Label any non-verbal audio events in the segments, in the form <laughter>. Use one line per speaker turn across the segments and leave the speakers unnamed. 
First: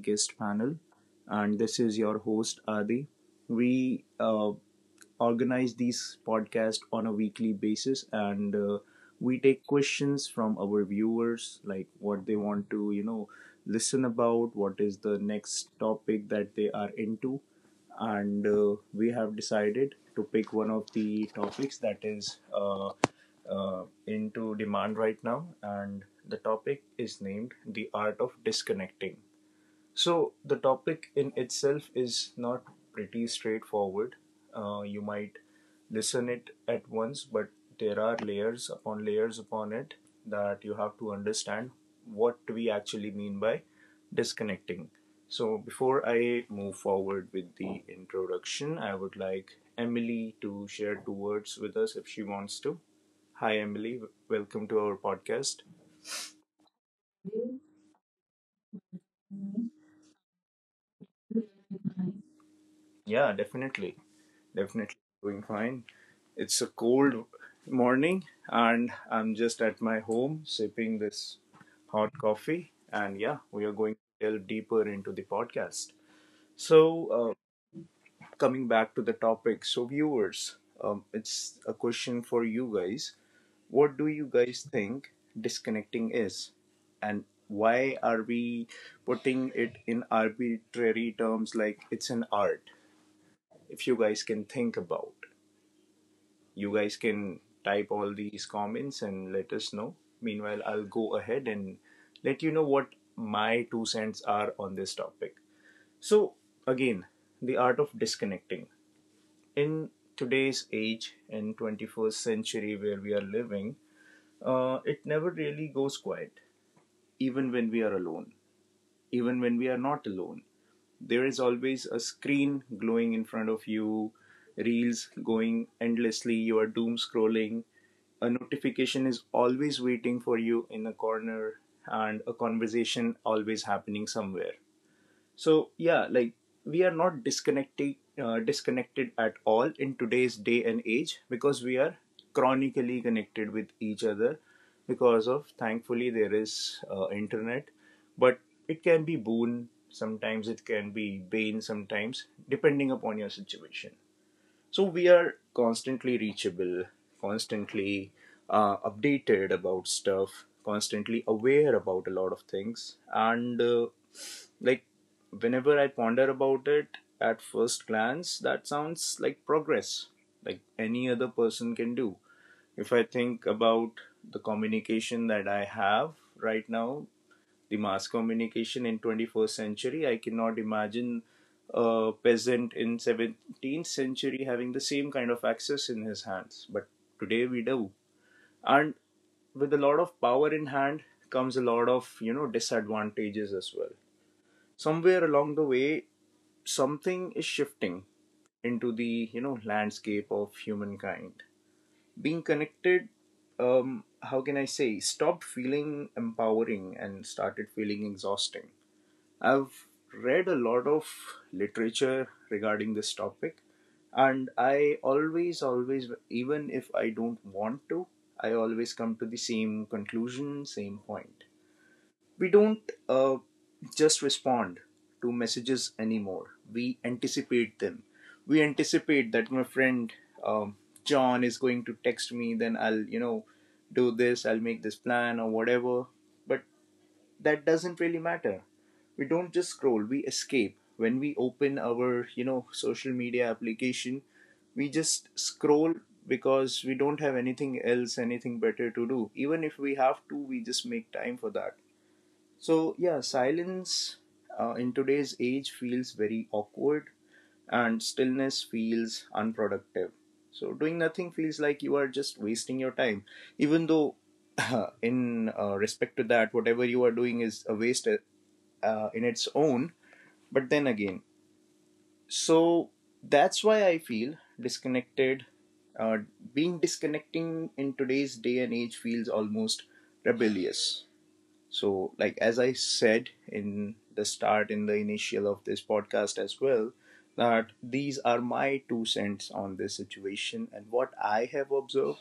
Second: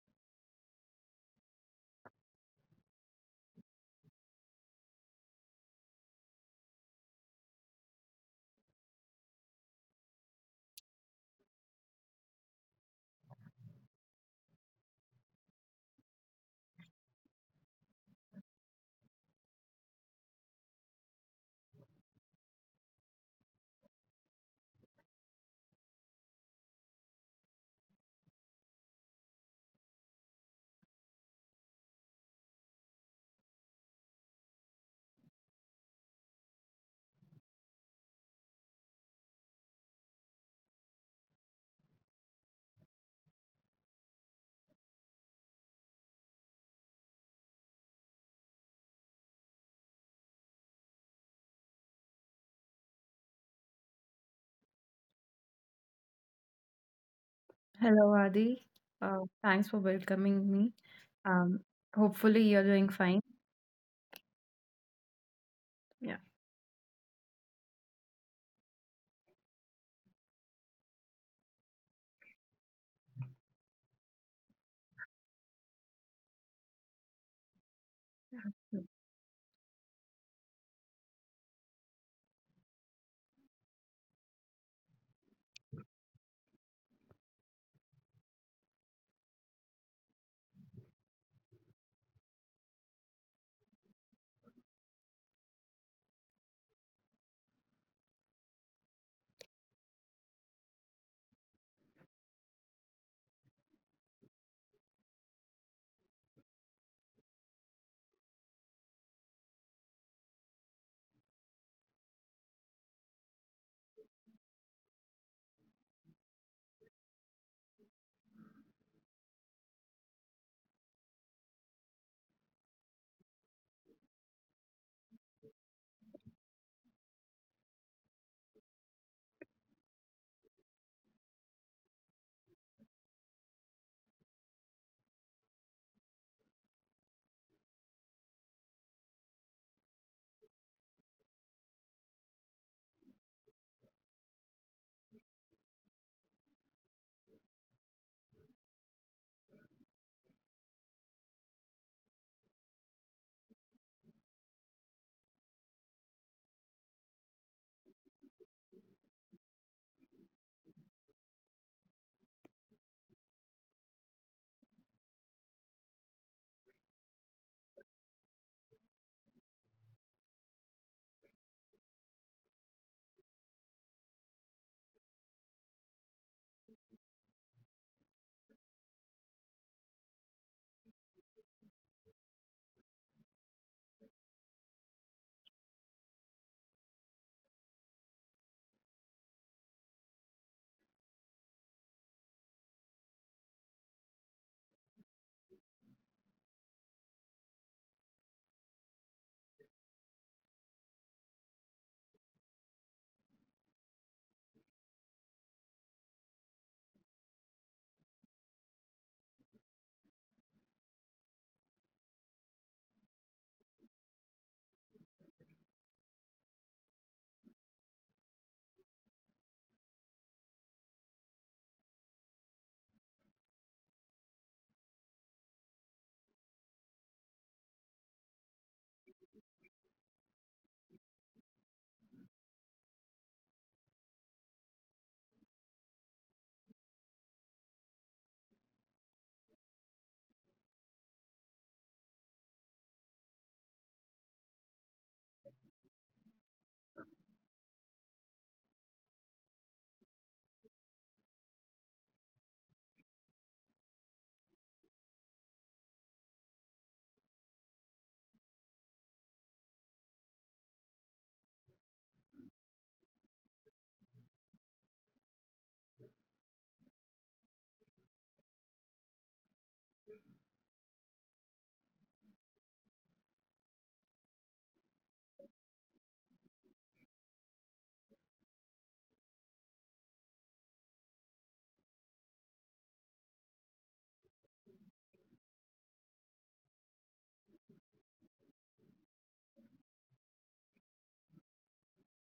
guest panel. And this is your host, Adi. We organize these podcasts on a weekly basis and we take questions from our viewers like what they want to listen about what is the next topic that they are into and we have decided to pick one of the topics that is into demand right now, and the topic is named the art of disconnecting. So the topic in itself is not pretty straightforward. You might listen it at once, but there are layers upon it that you have to understand what we actually mean by disconnecting. So before I move forward with the introduction, I would like Emily to share two words with us if she wants to. Hi, Emily. Welcome to our podcast.
Hello, Adi. Thanks for welcoming me. Um, Hopefully you're doing fine.
Yeah, definitely. Definitely doing fine.
Yeah.
It's a cold morning, and I'm just at my home sipping this hot coffee. And yeah, we are going to delve deeper into the podcast. So, uh, coming back to the topic, so viewers, it's a question for you guys. What do you guys think disconnecting is? And why are we putting it in arbitrary terms like it's an art? If you guys can think about, you guys can type all these comments and let us know. Meanwhile, I'll go ahead and let you know what my $0.02 are on this topic. So, again, the art of disconnecting. In today's age and 21st century where we are living, it never really goes quiet, even when we are alone, even when we are not alone. There is always a screen glowing in front of you, reels going endlessly, you are doom scrolling, a notification is always waiting for you in a corner, and a conversation always happening somewhere. So yeah, like, we are not disconnected at all in today's day and age, because we are chronically connected with each other because of, thankfully, there is internet. But it can be boon sometimes, it can be bane sometimes, depending upon your situation. So we are constantly reachable, constantly updated about stuff, constantly aware about a lot of things. And uh, like whenever I ponder about it, at first glance that sounds like progress, like any other person can do. If I think about the communication that I have right now, the mass communication in 21st century, I cannot imagine a peasant in 17th century having the same kind of access in his hands, but today we do. And with a lot of power in hand comes a lot of, disadvantages as well. Somewhere along the way, something is shifting into the, landscape of humankind. Being connected, how can I say, stopped feeling empowering and started feeling exhausting. I've read a lot of literature regarding this topic, and I always, always, even if I don't want to, I always come to the same conclusion, same point. We don't just respond to messages anymore, we anticipate them. We anticipate that my friend, um, John, is going to text me, then I'll, do this, I'll make this plan or whatever. But that doesn't really matter. We don't just scroll, we escape. When we open our, social media application, we just scroll because we don't have anything else, anything better to do. Even if we have to, we just make time for that. So, yeah, silence in today's age feels very awkward, and stillness feels unproductive. So, doing nothing feels like you are just wasting your time, even though, <laughs> in respect to that, whatever you are doing is a waste in its own. But then again, so that's why I feel disconnected. Uh, Being disconnecting in today's day and age feels almost rebellious. So, like as I said in the start, in the initial of this podcast as well, that these are my $0.02 on this situation and what I have observed,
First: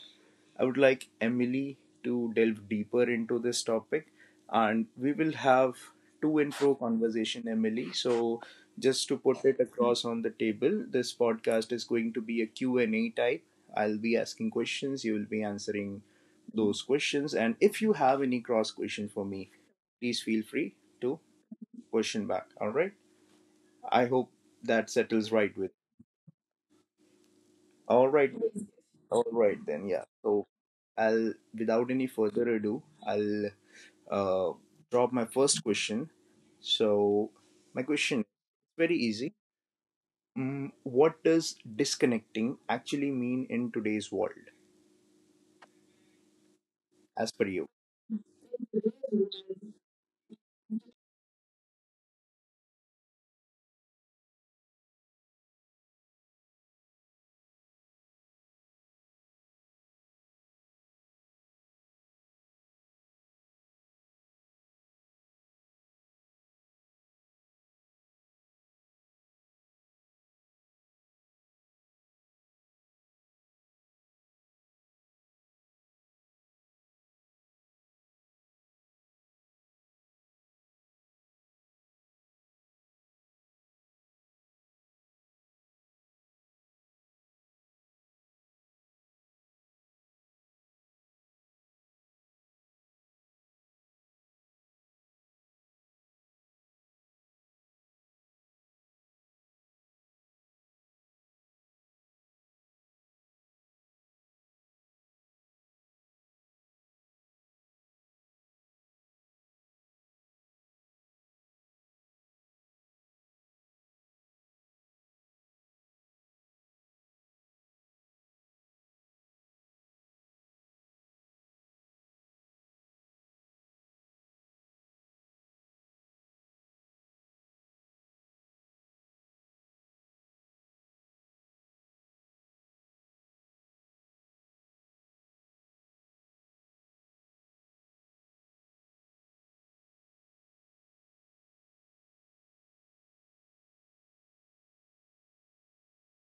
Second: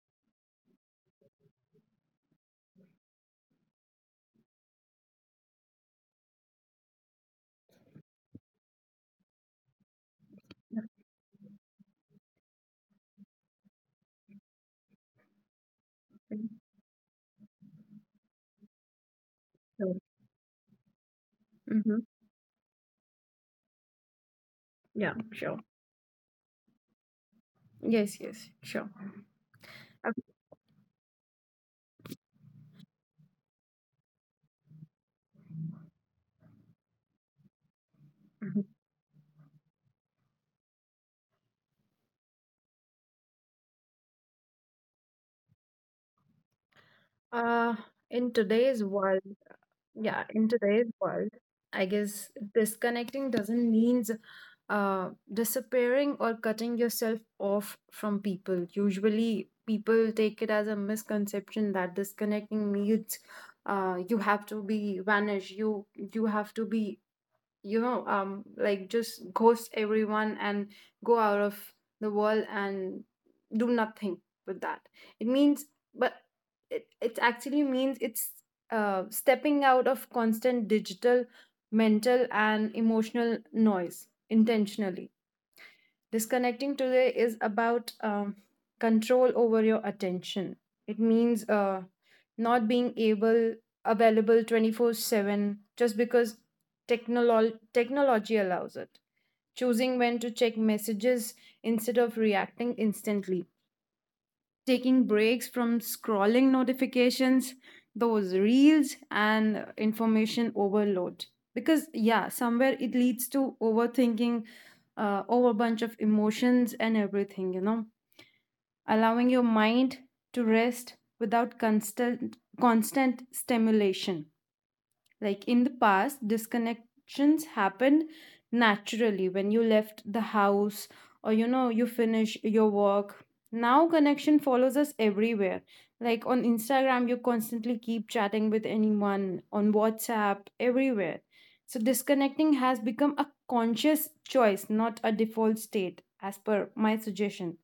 I would like Emily to delve deeper into this topic, and we will have to and fro conversation, Emily. So, just to put it across on the table, this podcast is going to be a Q and a type. I'll be asking questions, you will be answering those questions, and if you have any cross question for me,
So,
please feel free to
mm-hmm.
question back. All right. I hope that
Yeah,
settles right
sure.
with. All
Yes,
right.
yes, sure.
All right then. Yeah.
Uh,
So without any further ado, I'll uh, drop my first question. So, my question is
mhm.
very easy. What does disconnecting actually mean in today's world, as per you?
Uh, in today's world, Yeah, in today's world, I guess disconnecting doesn't means disappearing or cutting yourself off from people. Usually, people take it as a misconception that disconnecting means you have to be vanished, you have to be you know like just ghost everyone and go out of the world and do nothing with that it means but it, it actually means it's stepping out of constant digital, mental and emotional noise intentionally. Disconnecting today is about control over your attention. It means not being able available 24/7 just because technology allows it. Choosing when to check messages instead of reacting instantly, taking breaks from scrolling notifications, those reels, and information overload. Because, yeah, somewhere it leads to overthinking, over bunch of emotions and everything, you know, allowing your mind to rest without constant stimulation. Like in the past, disconnections happened naturally when you left the house or you know you finish your work. Now connection follows us everywhere. Like on Instagram, you constantly keep chatting with anyone, on WhatsApp, everywhere. So disconnecting has become a conscious choice, not a default state, as per my suggestion.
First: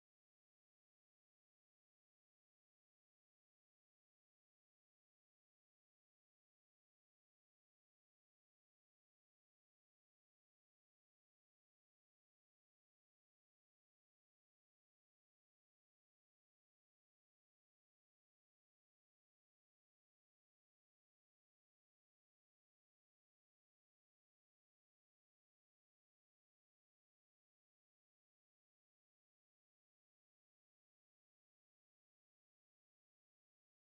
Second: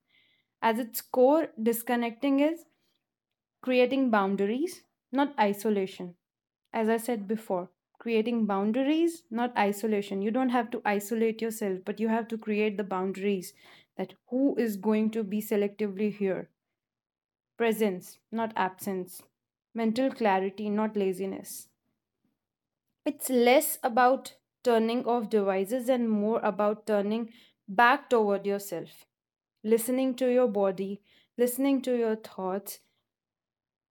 As its core, disconnecting is creating boundaries, not isolation. As I said before, creating boundaries, not isolation. You don't have to isolate yourself, but you have to create the boundaries that who is going to be selectively here. Presence, not absence. Mental clarity, not laziness. It's less about turning off devices and more about turning back toward yourself, listening to your body, listening to your thoughts,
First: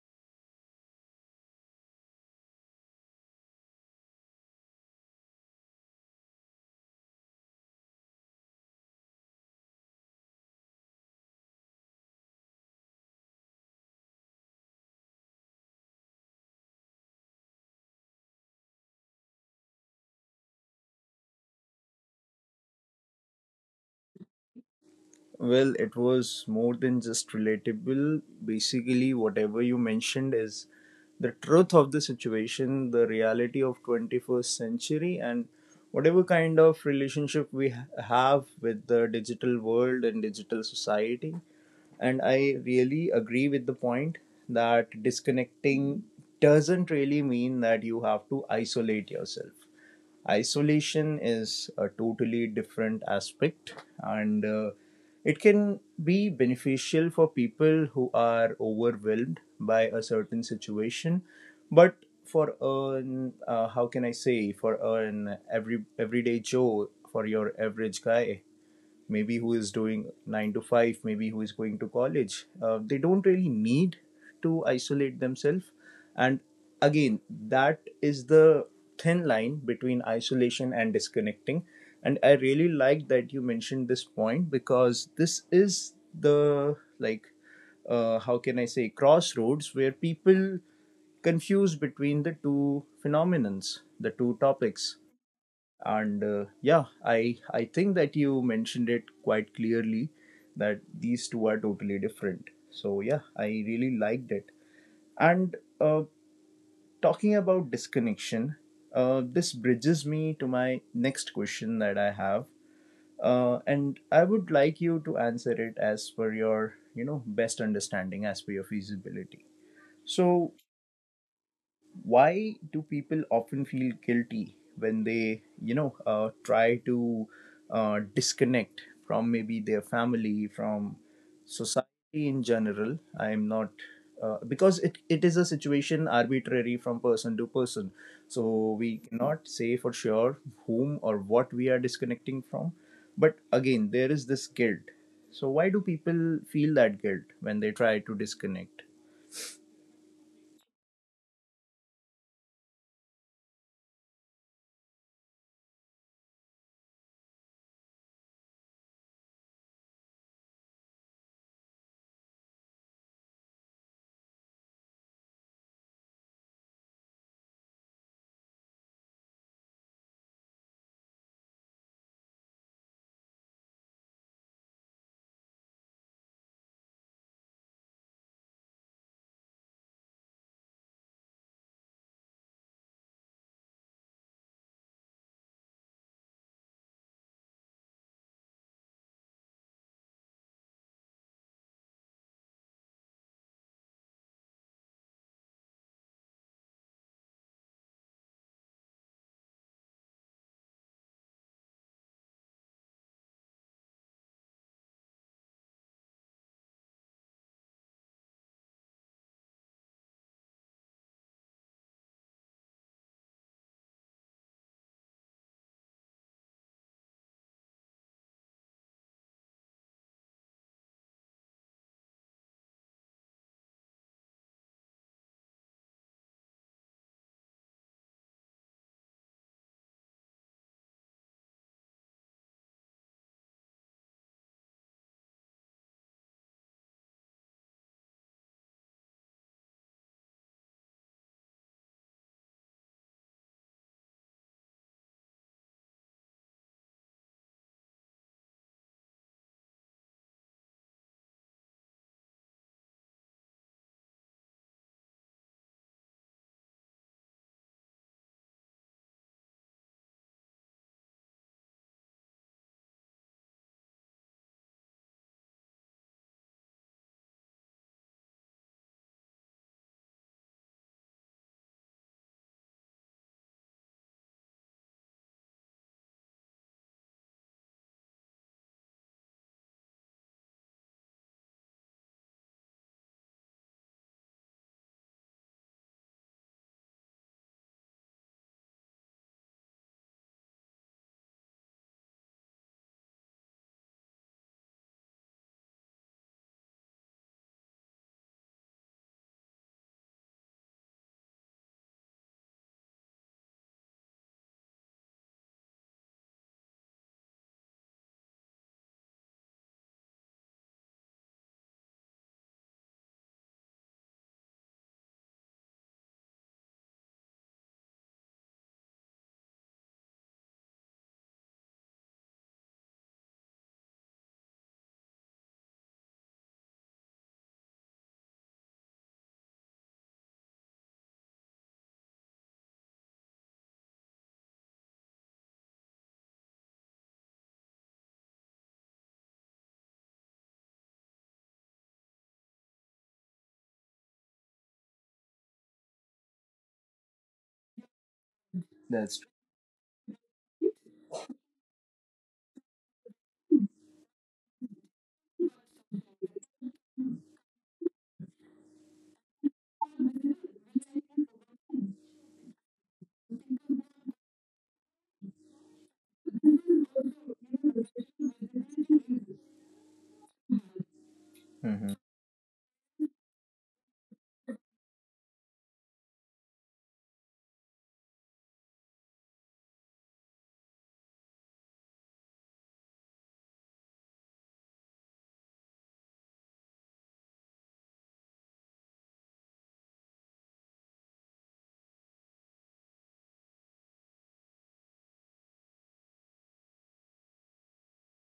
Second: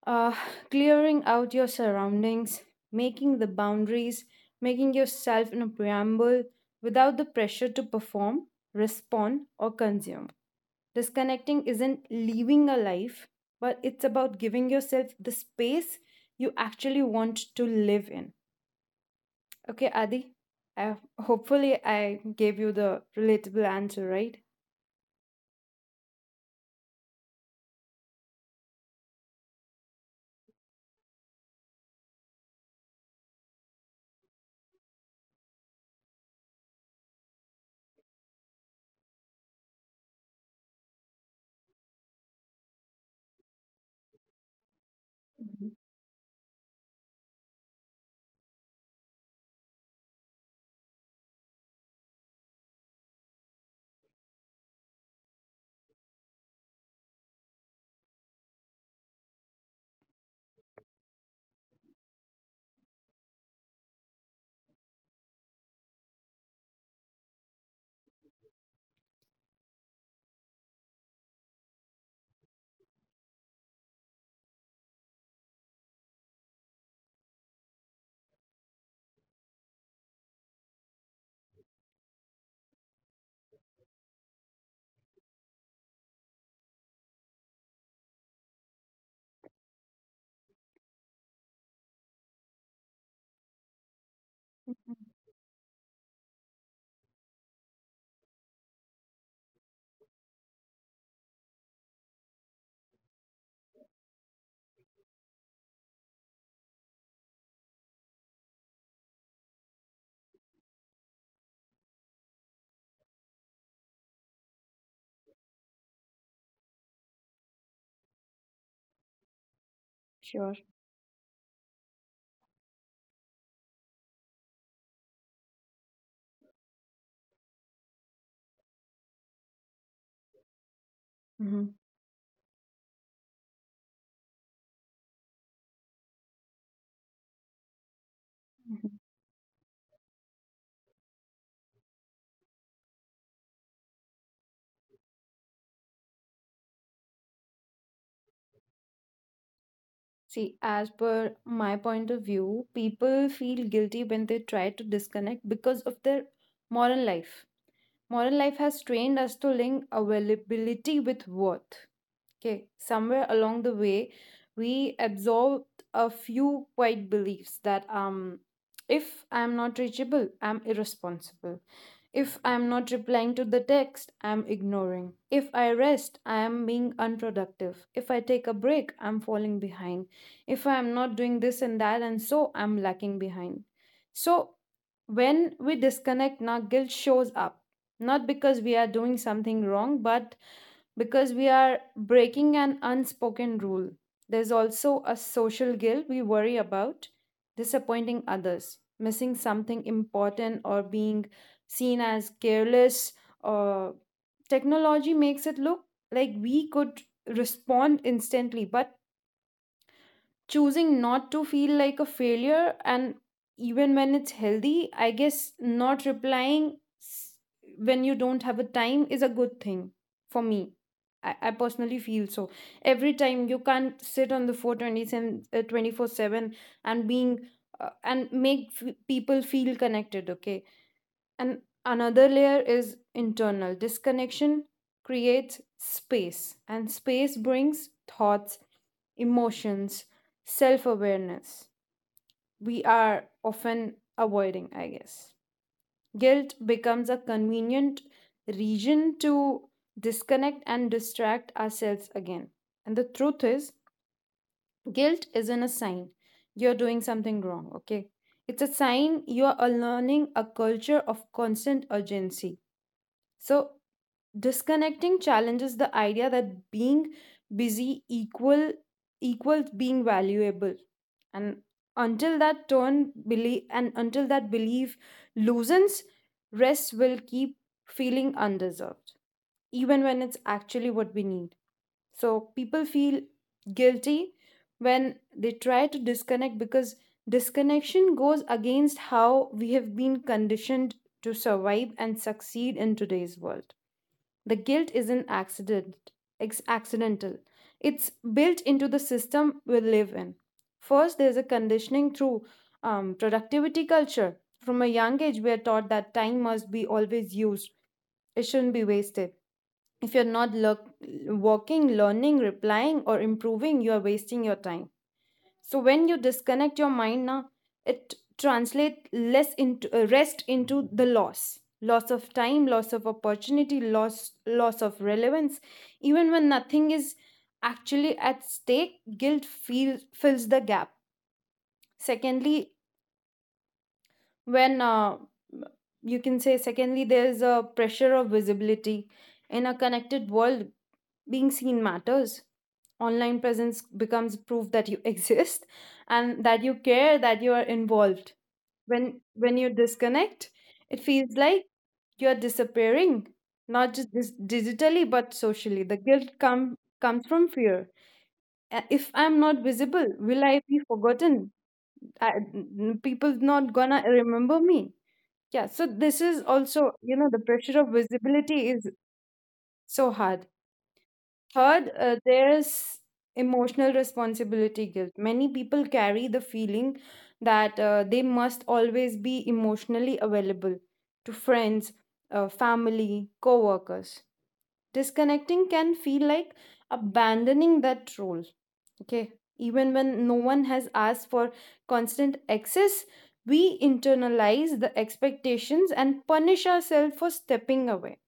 uh, clearing out your surroundings, making the boundaries, making yourself in a preamble without the pressure to perform, respond, or consume. Disconnecting isn't leaving a life, but it's about giving yourself the space you actually want to live in. Okay, Adi, hopefully I gave you the relatable answer, right?
Well, it was more than just relatable. Basically, whatever you mentioned is the truth of the situation, the reality of 21st century, and whatever kind of relationship we have with the digital world and digital society. And I really agree with the point that
Mhm.
disconnecting doesn't really mean that you have to isolate yourself. Isolation is a totally different aspect, and it can be beneficial for people who are overwhelmed by a certain situation. But for an how can I say for an everyday Joe, for your average guy, maybe who is doing 9 to 5, maybe who is going to college, they don't really need to isolate themselves. And again, that is the thin line between isolation and disconnecting. And I really like that you mentioned this point, because this is the like, how can I say, crossroads where people confuse between the two phenomenons, the two topics. And I think that you mentioned it quite clearly, that these two are totally different. So yeah, I really liked it. And Talking about disconnection, this bridges me to my next question that I have. And I would like you to answer it as per your, best understanding, as per your feasibility.
Sure.
So, why do people often feel guilty when they, try to disconnect from maybe their family, from
Hmm.
society in general? I'm not, because it is a situation arbitrary from person to person, so
Hmm.
we cannot say for sure whom or what we are disconnecting from. But again, there is this guilt. So why do people feel that guilt when they try to disconnect?
See, as per my point of view, people feel guilty when they try to disconnect because of their moral life. Moral life has trained us to link availability with worth. Okay, somewhere along the way, we absorbed a few quiet beliefs that if I'm not reachable, I'm irresponsible. If I'm not replying to the text, I'm ignoring. If I rest, I am being unproductive. If I take a break, I'm falling behind. If I'm not doing this and that, and so I'm lacking behind. So when we disconnect, now guilt shows up. Not because we are doing something wrong, but because we are breaking an unspoken rule. There's also a social guilt. We worry about disappointing others, missing something important, or being seen as careless. Or technology makes it look like we could respond instantly, but choosing not to feel like a failure. And even when it's healthy, I guess not replying s- when you don't have a time is a good thing. For me, I personally feel so. Every time you can't sit on the 427, 24/7 and being, and make people feel connected, okay? And another layer is internal. Disconnection creates space, and space brings thoughts, emotions, self awareness. We are often avoiding, I guess. Guilt becomes a convenient region to disconnect and distract ourselves again. And the truth is, guilt isn't a sign you're doing something wrong, okay? It's a sign you're learning a culture of constant urgency. So disconnecting challenges the idea that being busy equals being valuable. And until that belief loosens, rest will keep feeling undeserved, even when it's actually what we need. So people feel guilty when they try to disconnect because disconnection goes against how we have been conditioned to survive and succeed in today's world. The guilt isn't accidental. It's built into the system we live in. First, there's a conditioning through productivity culture. From a young age, we are taught that time must be always used, it shouldn't be wasted. If you're not working, learning, replying, or improving, you are wasting your time. So when you disconnect your mind, na, it translate less into rest, into the loss of time, loss of opportunity, loss of relevance. Even when nothing is actually at stake, guilt feels fills the gap. Secondly, when you can say secondly there is a pressure of visibility. In a connected world, being seen matters. Online presence becomes proof that you <laughs> exist, and that you care, that you are involved.
That's
When
true.
you disconnect, it feels like you're disappearing, not just digitally but socially. The guilt comes from fear. If I'm not visible, will I be forgotten? People not gonna remember me. Yeah, so this is also, you know, the pressure of visibility is so hard. Third,
hmm
there's emotional responsibility guilt. Many people carry the feeling that they must always be emotionally available to friends, family, co workers. Disconnecting can feel like abandoning that role. Okay. Even when no one has asked for constant access, we internalize the expectations and punish ourselves for stepping away.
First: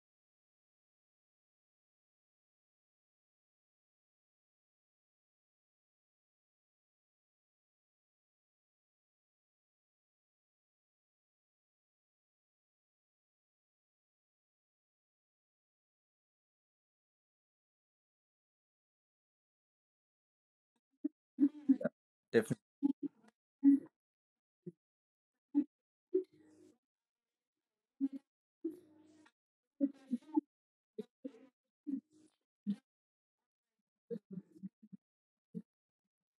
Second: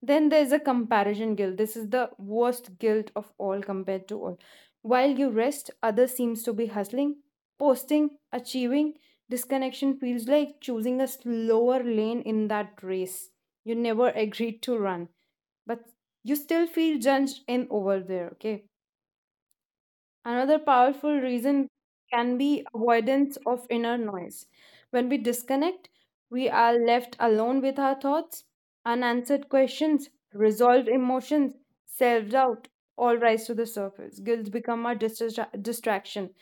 Then there's a comparison guilt. This is the worst guilt of all, compared to all. While you rest, others seems to be hustling, posting, achieving. Disconnection feels like choosing a slower lane in that race. You never agreed to run, but you still feel judged in over there. Okay. Another powerful reason can be avoidance of inner noise. When we disconnect, we are left alone with our thoughts, unanswered questions, resolved emotions, self doubt all rise to the surface. Guilt become our distraction,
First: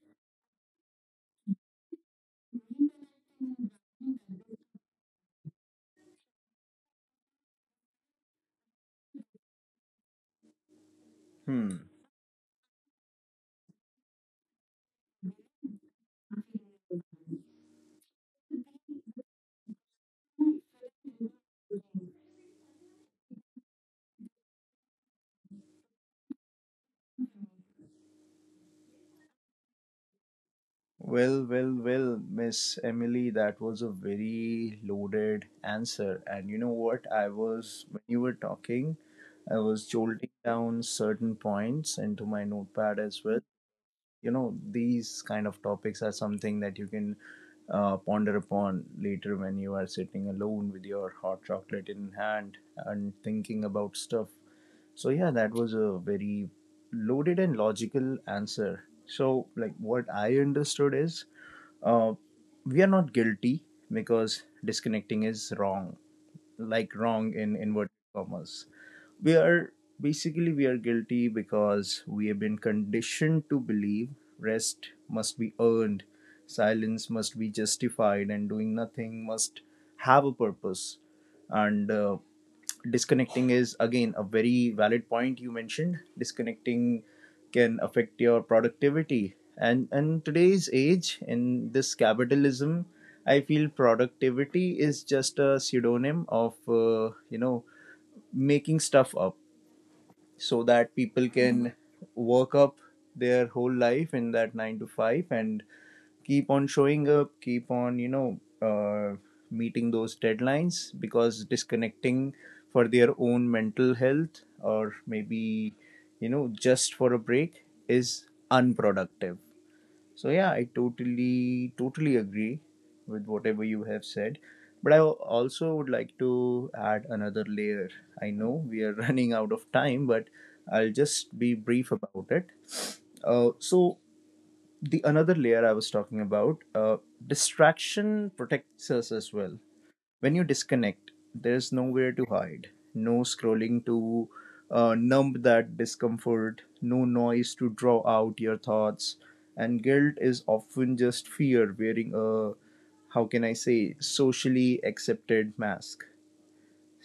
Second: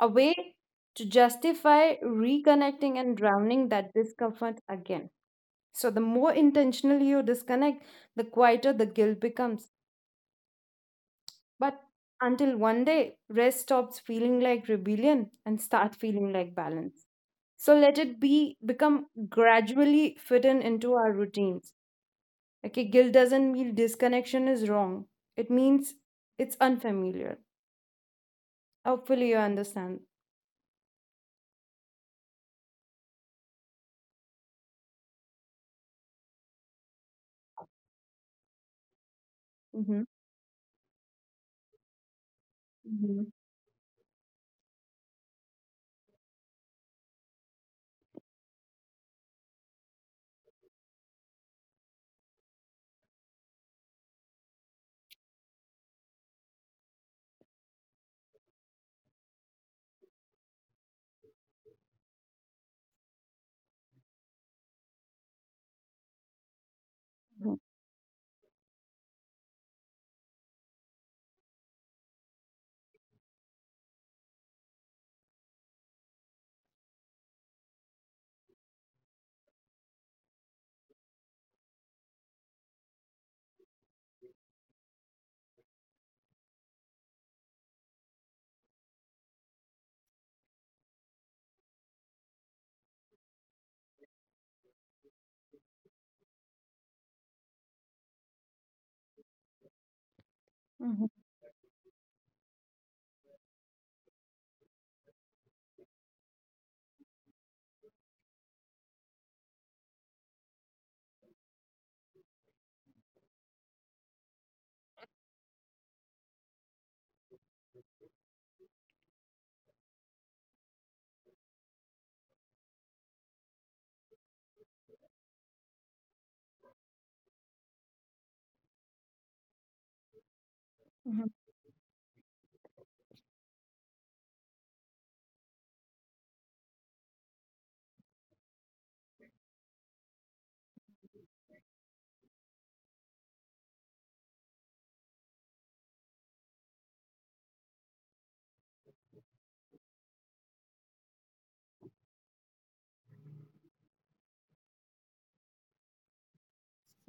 a way to justify reconnecting and drowning that discomfort again. So, the more intentionally you disconnect, the quieter the guilt becomes, but
definitely.
until one day, rest stops feeling like rebellion and start feeling like balance. So let it be become gradually fit in into our routines. Okay, guilt doesn't mean disconnection is wrong. It means it's unfamiliar. Hopefully you understand.
Well, well, well, Miss Emily, that was a very loaded answer. And you know what? When you were talking, I was
Mm-hmm.
jolting down certain points into my notepad as
Mm-hmm.
well. You know, these kind of topics are something that you can ponder upon later when you are sitting alone with your hot chocolate in hand and thinking about stuff. So, yeah, that was a very loaded and logical answer. So, like, what I understood is, uh, we are not guilty because disconnecting is wrong, like wrong in inverted commas. We are basically we are guilty because we have been conditioned to believe rest must be earned, silence must be justified, and doing nothing must have a purpose. And disconnecting is, again, a very valid point you mentioned. Disconnecting can affect your productivity, and today's age, in this capitalism, I feel productivity is just a pseudonym of, making stuff up so that
Mm-hmm.
people can work up their whole life in that 9 to 5 and keep on showing up, keep on, meeting those deadlines, because disconnecting for their own mental health, or maybe, just for a break, is unproductive. So yeah, I totally agree with whatever you have said. But I also would like to add another layer. I know we are <laughs> running out of time, but I'll just be brief about it. So the another layer I was talking about, distraction protects us as well. When you disconnect, there's nowhere to hide. No scrolling to numb that discomfort. No noise to draw out your thoughts. And guilt is often just fear wearing a, how can I say, socially accepted mask.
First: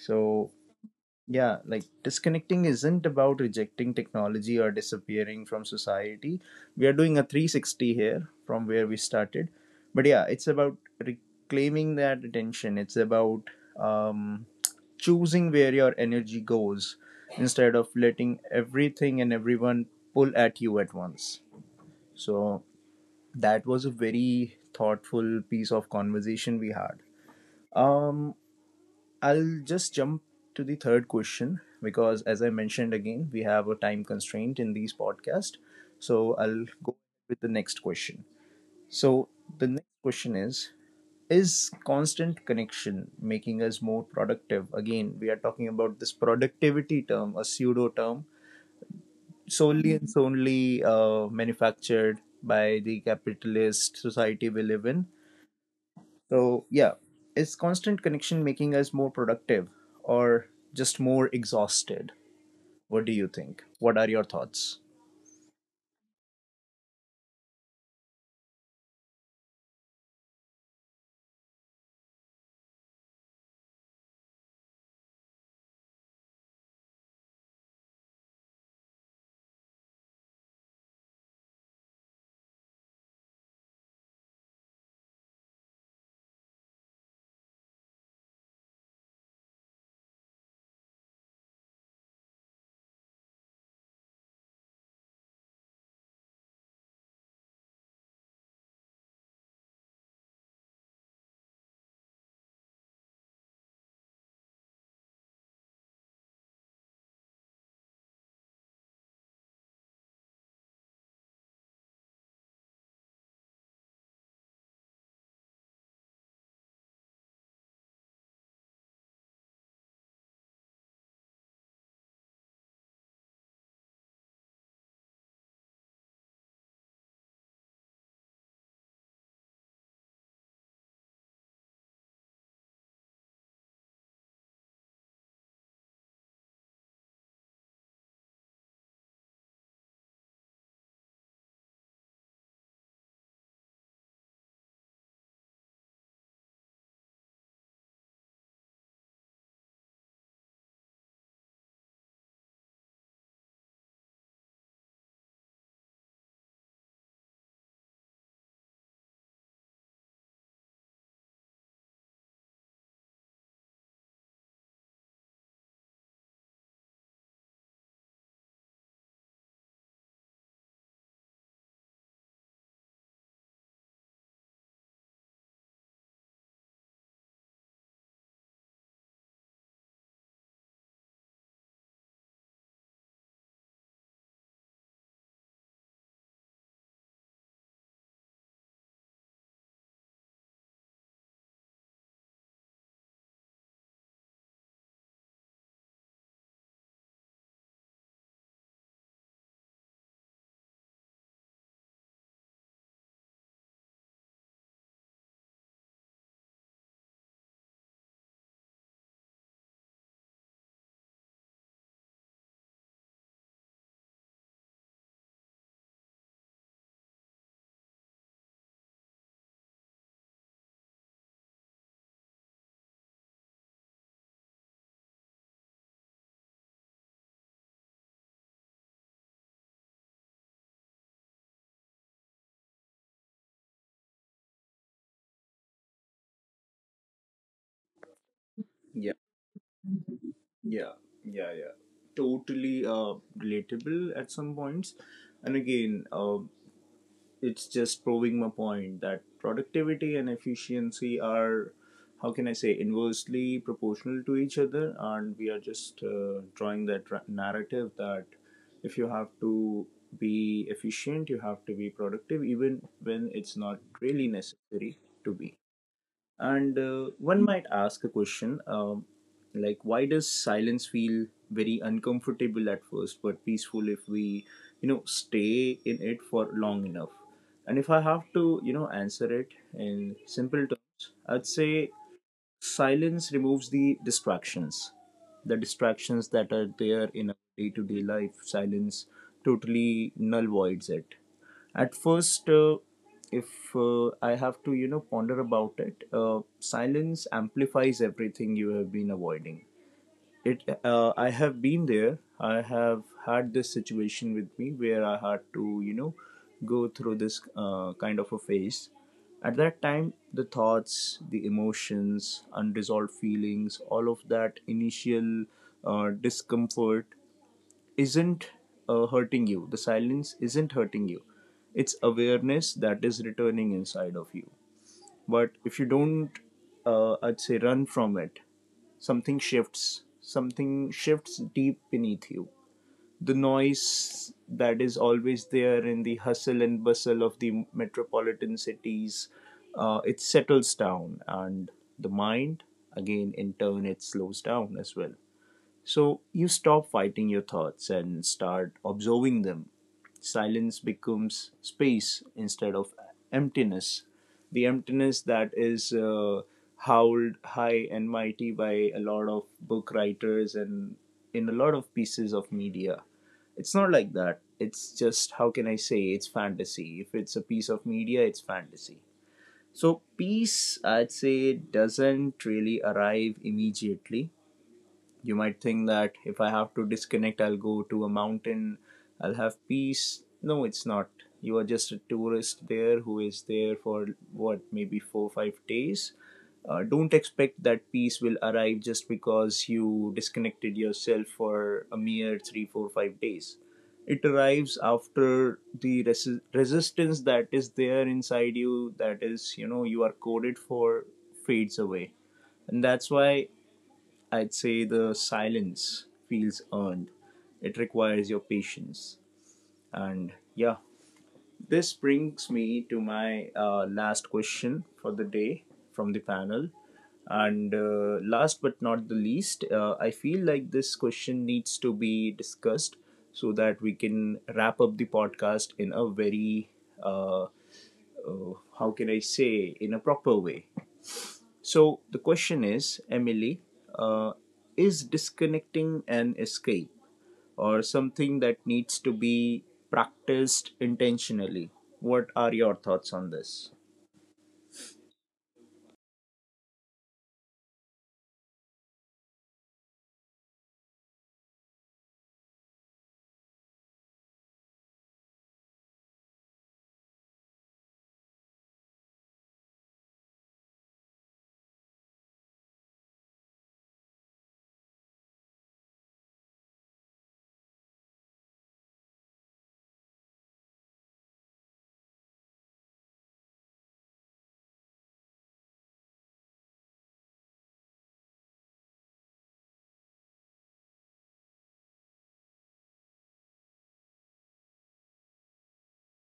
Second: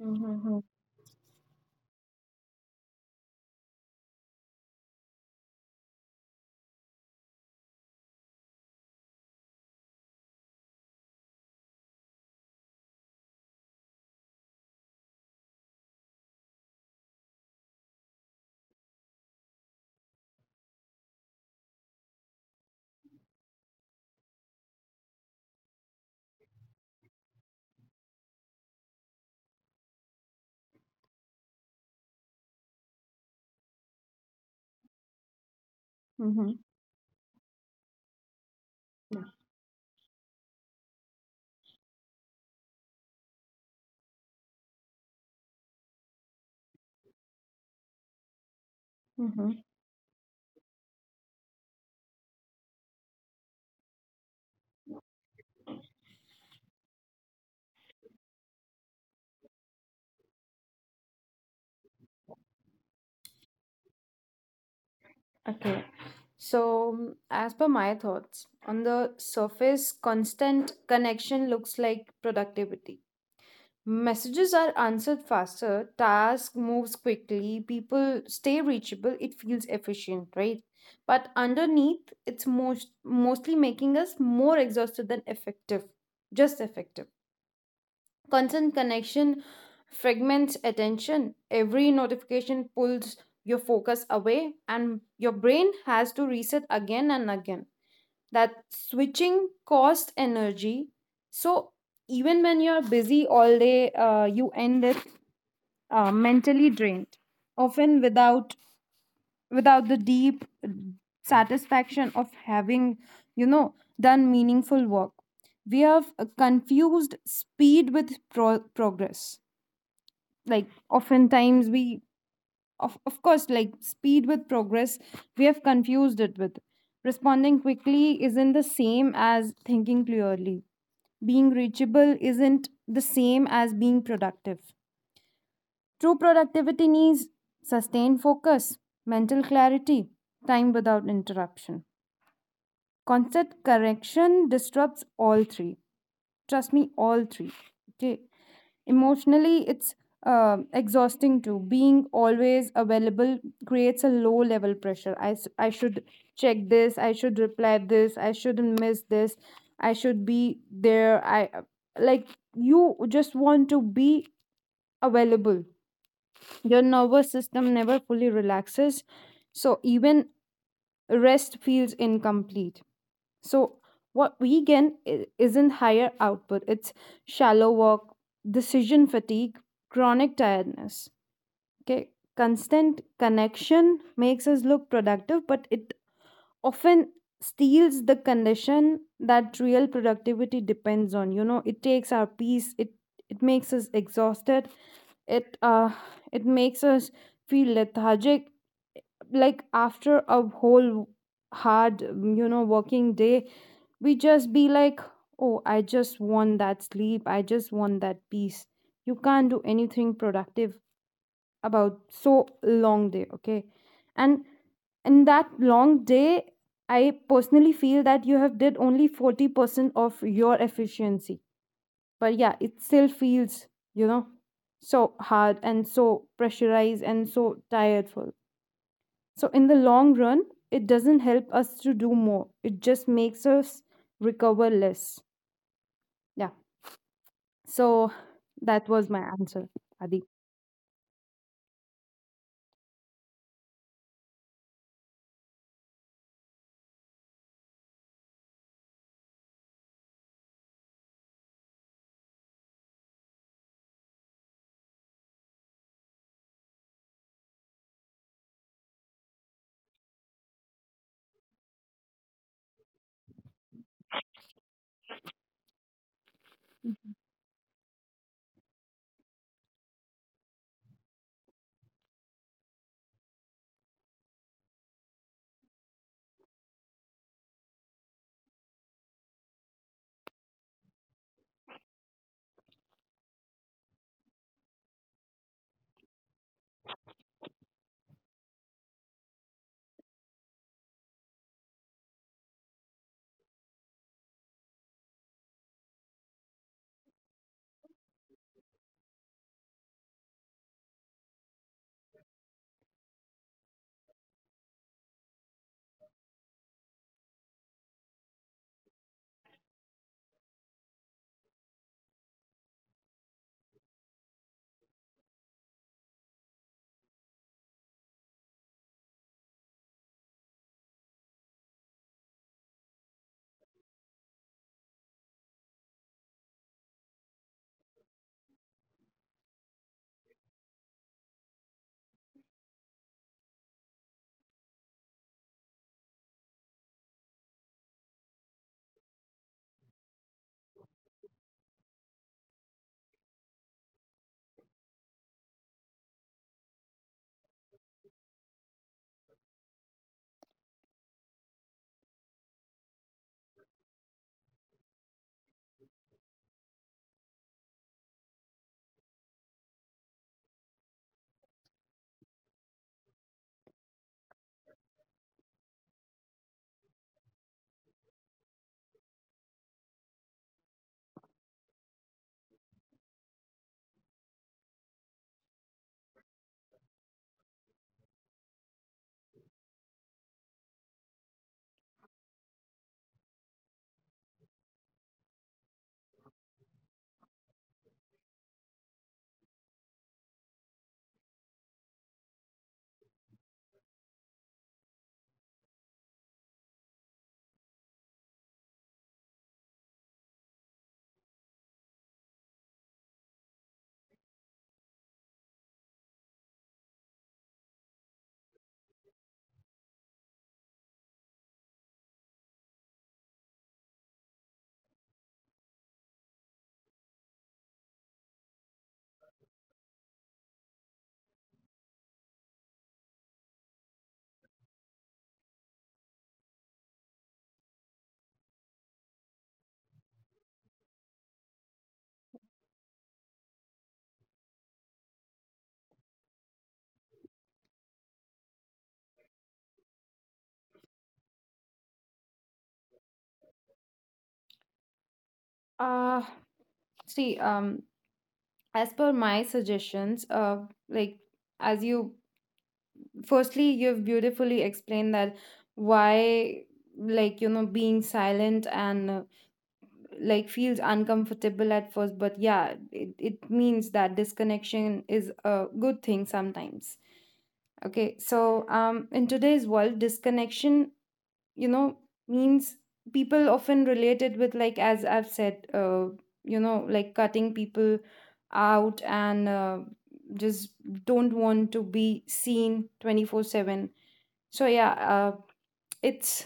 Mm-hmm. Mm-hmm.
yeah, like disconnecting isn't about rejecting technology or disappearing from society. We are doing a 360 here from where we started. But yeah, it's about reclaiming that attention. It's about, um, choosing where your energy goes instead of letting everything and everyone pull at you at once. So that was a very thoughtful piece of conversation we had. Um I'll just jump to the third question because, as I mentioned again, we have a time constraint in these podcasts. So
Mm-hmm.
I'll go with the next question. So the next question is: is constant connection making us more productive? Again, we are talking about this productivity term, a pseudo term,
Mm-hmm.
solely and solely manufactured by the capitalist society we live in, so, yeah, is constant connection making us more productive or just more exhausted? What do you think? What are your thoughts?
Okay. So, mm, as per my thoughts, on the surface, constant connection looks like productivity. Messages are answered faster, task moves quickly, people stay reachable, it feels efficient, right? But underneath, it's mostly making us more exhausted than effective, just effective. Constant connection fragments attention. Every notification pulls your focus away, and your brain has to reset again and again. That switching costs energy, so even when you're busy all day, you end up, mentally drained, often without the deep satisfaction of having you know done meaningful work. We have confused speed with progress. Like oftentimes we, of course, like speed with progress, we have confused it with, responding quickly isn't the same as thinking clearly, being reachable isn't the same as being productive. True productivity needs sustained focus, mental clarity, time without interruption. Constant correction disrupts all three. Trust me, all three. Okay. Emotionally, it's exhausting too. Being always available creates a low level pressure. I should check this. I should reply this. I shouldn't miss this. I should be there. I like You just want to be available. Your nervous system never fully relaxes. So even rest feels incomplete. So what we isn't higher output, it's shallow work, decision fatigue, chronic tiredness. Okay, constant connection makes us look productive, but it often steals the condition that real productivity depends on. You know, it takes our peace, it makes us exhausted, it uh it makes us feel lethargic. Like after a whole hard, you know, working day, we just be like, oh, I just want that sleep. I just want that peace. You can't do anything productive about so long day, okay? And in that long day, I personally feel that you have did only 40% of your efficiency. But yeah, it still feels, you know, so hard and so pressurized and so tiredful. So in the long run, it doesn't help us to do more. It just makes us recover less. Yeah. So that was
Yeah,
my answer, Adi.
yeah, yeah, yeah. Totally relatable at some points. And again, it's just proving my point that productivity and efficiency are, how can I say, inversely proportional to each other, and we are just drawing that narrative that if you have to be efficient you have to be productive even when it's not really necessary to be. And one might ask a question, like, why does silence feel very uncomfortable at first, but peaceful if we, you know, stay in it for long enough? And if I have to, you know, answer it in simple terms, I'd say silence removes the distractions, the distractions that are there in our day-to-day life. Silence totally null voids it at first. If I have to, you know, ponder about it, silence amplifies everything you have been avoiding. It I have been there, I have had this situation with me where I had to, you know, go through this kind of a phase. At that time, the thoughts, the emotions, unresolved feelings, all of that initial discomfort isn't hurting you. The silence isn't hurting you. It's awareness that is returning inside of you. But if you don't, I'd say, run from it, something shifts, something shifts deep beneath you. The noise that is always there in the hustle and bustle of the metropolitan cities, it settles down, and the mind, again in turn, it slows down as well. So you stop fighting your thoughts and start observing them. Silence becomes space instead of emptiness. The emptiness that is howled high and mighty by a lot of book writers and in a lot of pieces of media. It's not like that. It's just, how can I say, it's fantasy. If it's a piece of media, it's fantasy. So, peace, I'd say, doesn't really arrive immediately. You might think that if I have to disconnect, I'll go to a mountain, I'll have peace. No, it's not. You are just a tourist there who is there for what, maybe 4 or 5 days. Don't expect that peace will arrive just because you disconnected yourself for a mere three, four, 5 days. It arrives after the resistance that is there inside you, that is, you know, you are coded for, fades away, and that's why I'd say the silence feels earned. It requires your patience. And yeah, this brings me to my last question for the day from the panel. And last but not the least, I feel like this question needs to be discussed so that we can wrap up the podcast in a very, uh, uh, how can I say, in a proper way. So the question is, Emily, uh, is disconnecting an escape or something that needs to be practiced intentionally? What are your thoughts on this?
Uh, see, as per my suggestions, like as you firstly you've beautifully explained that why like you know being silent and, like, feels uncomfortable at first, but yeah, it means that disconnection is a good thing sometimes. Okay, so in today's world, disconnection you know means people often relate it with like as I've said, you know, like cutting people out and, just don't want to be seen 24/7. So yeah, it's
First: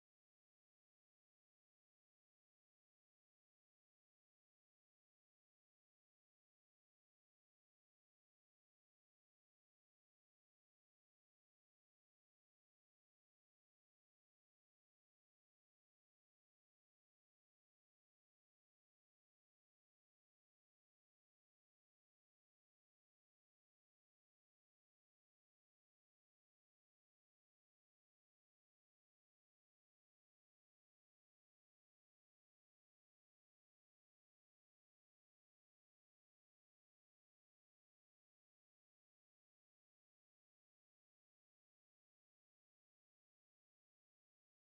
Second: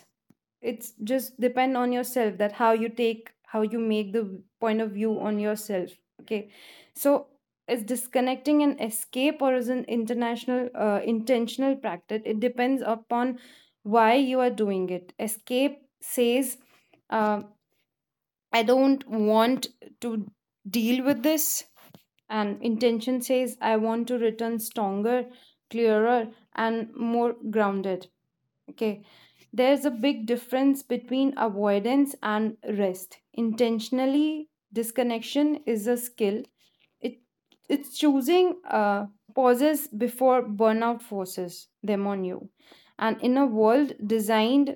it's just depend on yourself that how you take, how you make the point of view on yourself, okay? So is disconnecting an escape or is an international intentional practice? It depends upon why you are doing it. Escape says, uh, I don't want to deal with this, and intention says, I want to return stronger, clearer, and more grounded. Okay, there's a big difference between avoidance and rest. Intentionally, disconnection is a skill. It it's choosing pauses before burnout forces them on you. And in a world designed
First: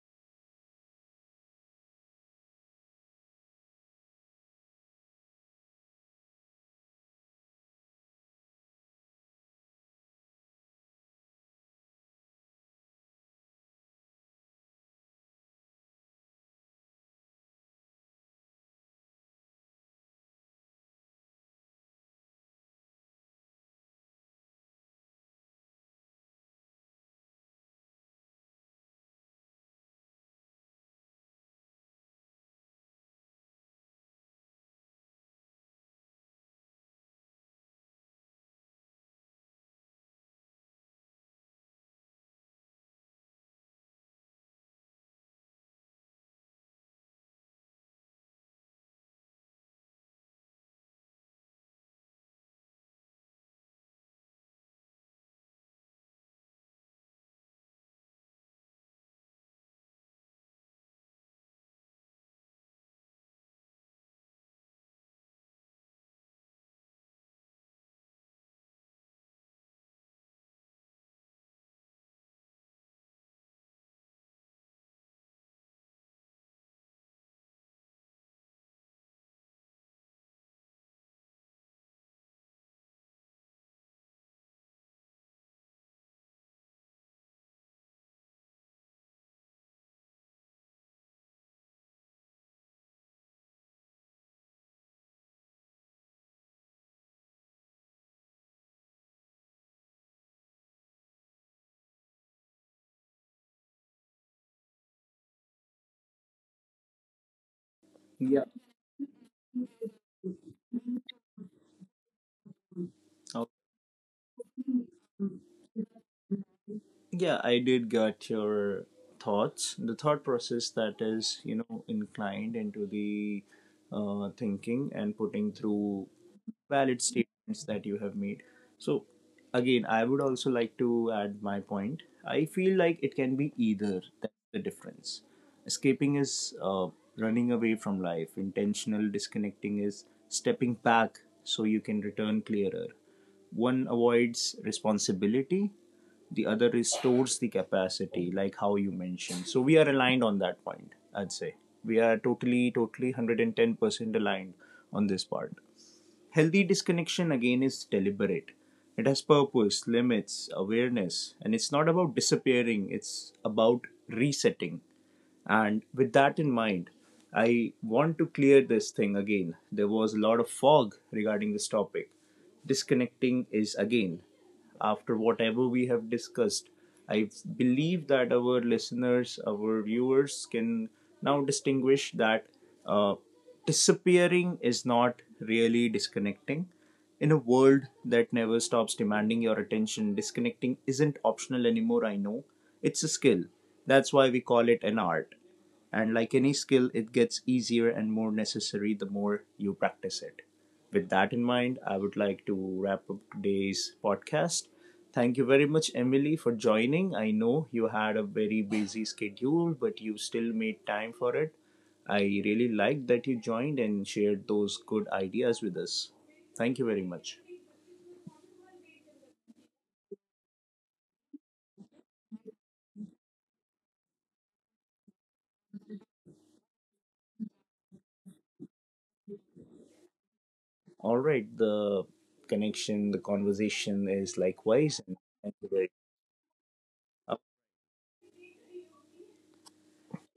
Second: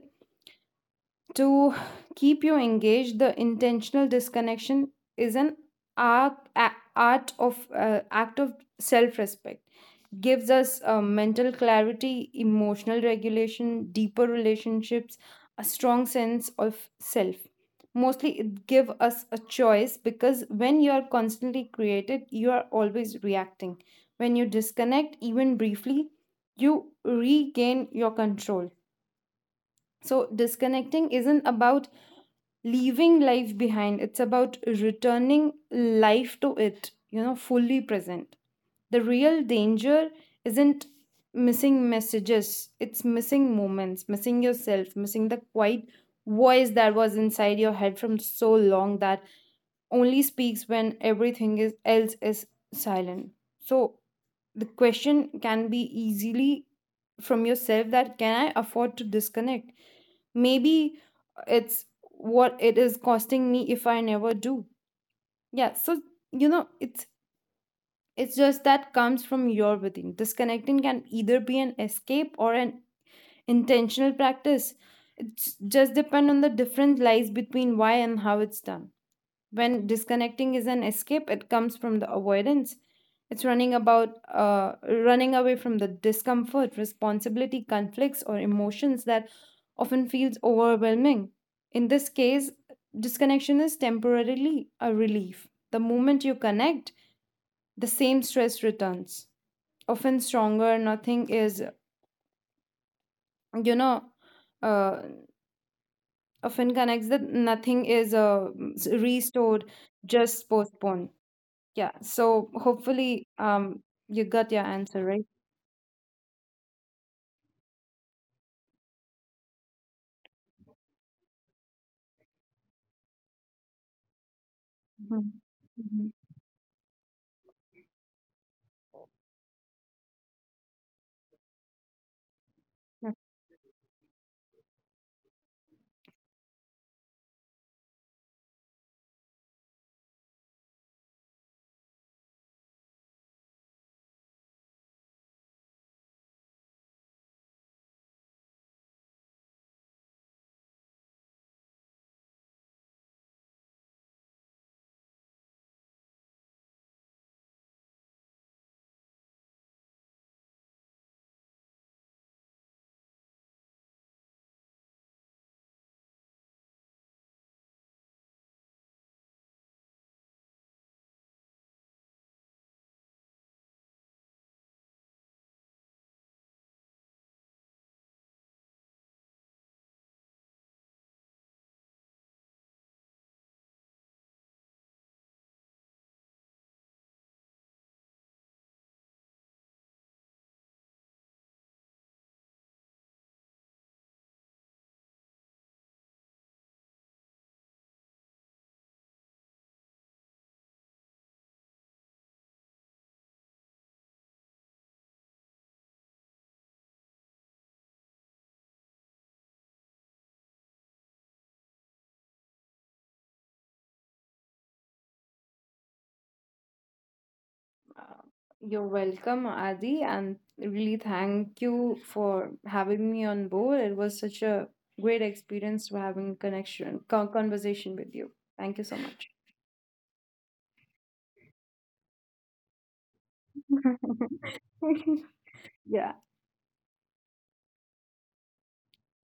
to keep you engaged, the intentional disconnection is an art of act of self-respect. Gives us, mental clarity, emotional regulation, deeper relationships, a strong sense of self. Mostly, it give us a choice, because when you are constantly created, you are always reacting. When you disconnect, even briefly, you regain your control. So, disconnecting isn't about leaving life behind, it's about returning life to it, you know, fully present. The real danger isn't missing messages, it's missing moments, missing yourself, missing the quiet voice that was inside your head from so long that only speaks when else is silent. So the question can be easily from yourself that, can I afford to disconnect? Maybe it's what it is costing me if I never do. Yeah, so you know, it's just that comes from your within. Disconnecting can either be an escape or an intentional practice. It just depend on the different lies between why and how it's done. When disconnecting is an escape, it comes from the avoidance. It's running away from the discomfort, responsibility, conflicts, or emotions that often feels overwhelming. In this case, disconnection is temporarily a relief. The moment you connect, the same stress returns often stronger. Nothing is, you know, uh, often connects that
Yeah.
nothing is, restored, just postponed. Yeah,
Oh,
so hopefully you got your answer right?
yeah, I did get your thoughts. The thought process that is, you know, inclined into the thinking and putting through
Mhm.
valid
Mhm.
statements that you have made. So, again, I would also like to add my point. I feel like it can be either.
Yeah.
That's the difference. Escaping is running away from life, intentional disconnecting is stepping back so you can return clearer. One avoids responsibility, the other restores the capacity, like how you mentioned. So, we are aligned on that point, I'd say. We are totally, totally 110% aligned on this part. Healthy disconnection again is deliberate. It has purpose, limits, awareness, and it's not about disappearing, it's about resetting. And with that in mind, I want to clear this thing again. There was a lot of fog regarding this topic. Disconnecting is, again, after whatever we have discussed, I believe that our listeners, our viewers can now distinguish that uh, disappearing is not really disconnecting. In a world that never stops demanding your attention, disconnecting isn't optional anymore, I know. It's a skill. That's why we call it an art. And like any skill, it gets easier and more necessary the more you practice it. With that in mind, I would like to wrap up today's podcast. Thank you very much, Emily, for joining. I know you had a very busy schedule, but you still made time for it. I really liked that you joined and shared those good ideas with us. Thank you very much.
Uh, you're welcome, Adi, and really thank you for having me on board. It was such a great experience to having conversation with you. Thank you so much.
All right, the connection, the conversation is likewise. And thank you
<laughs>
very
Yeah.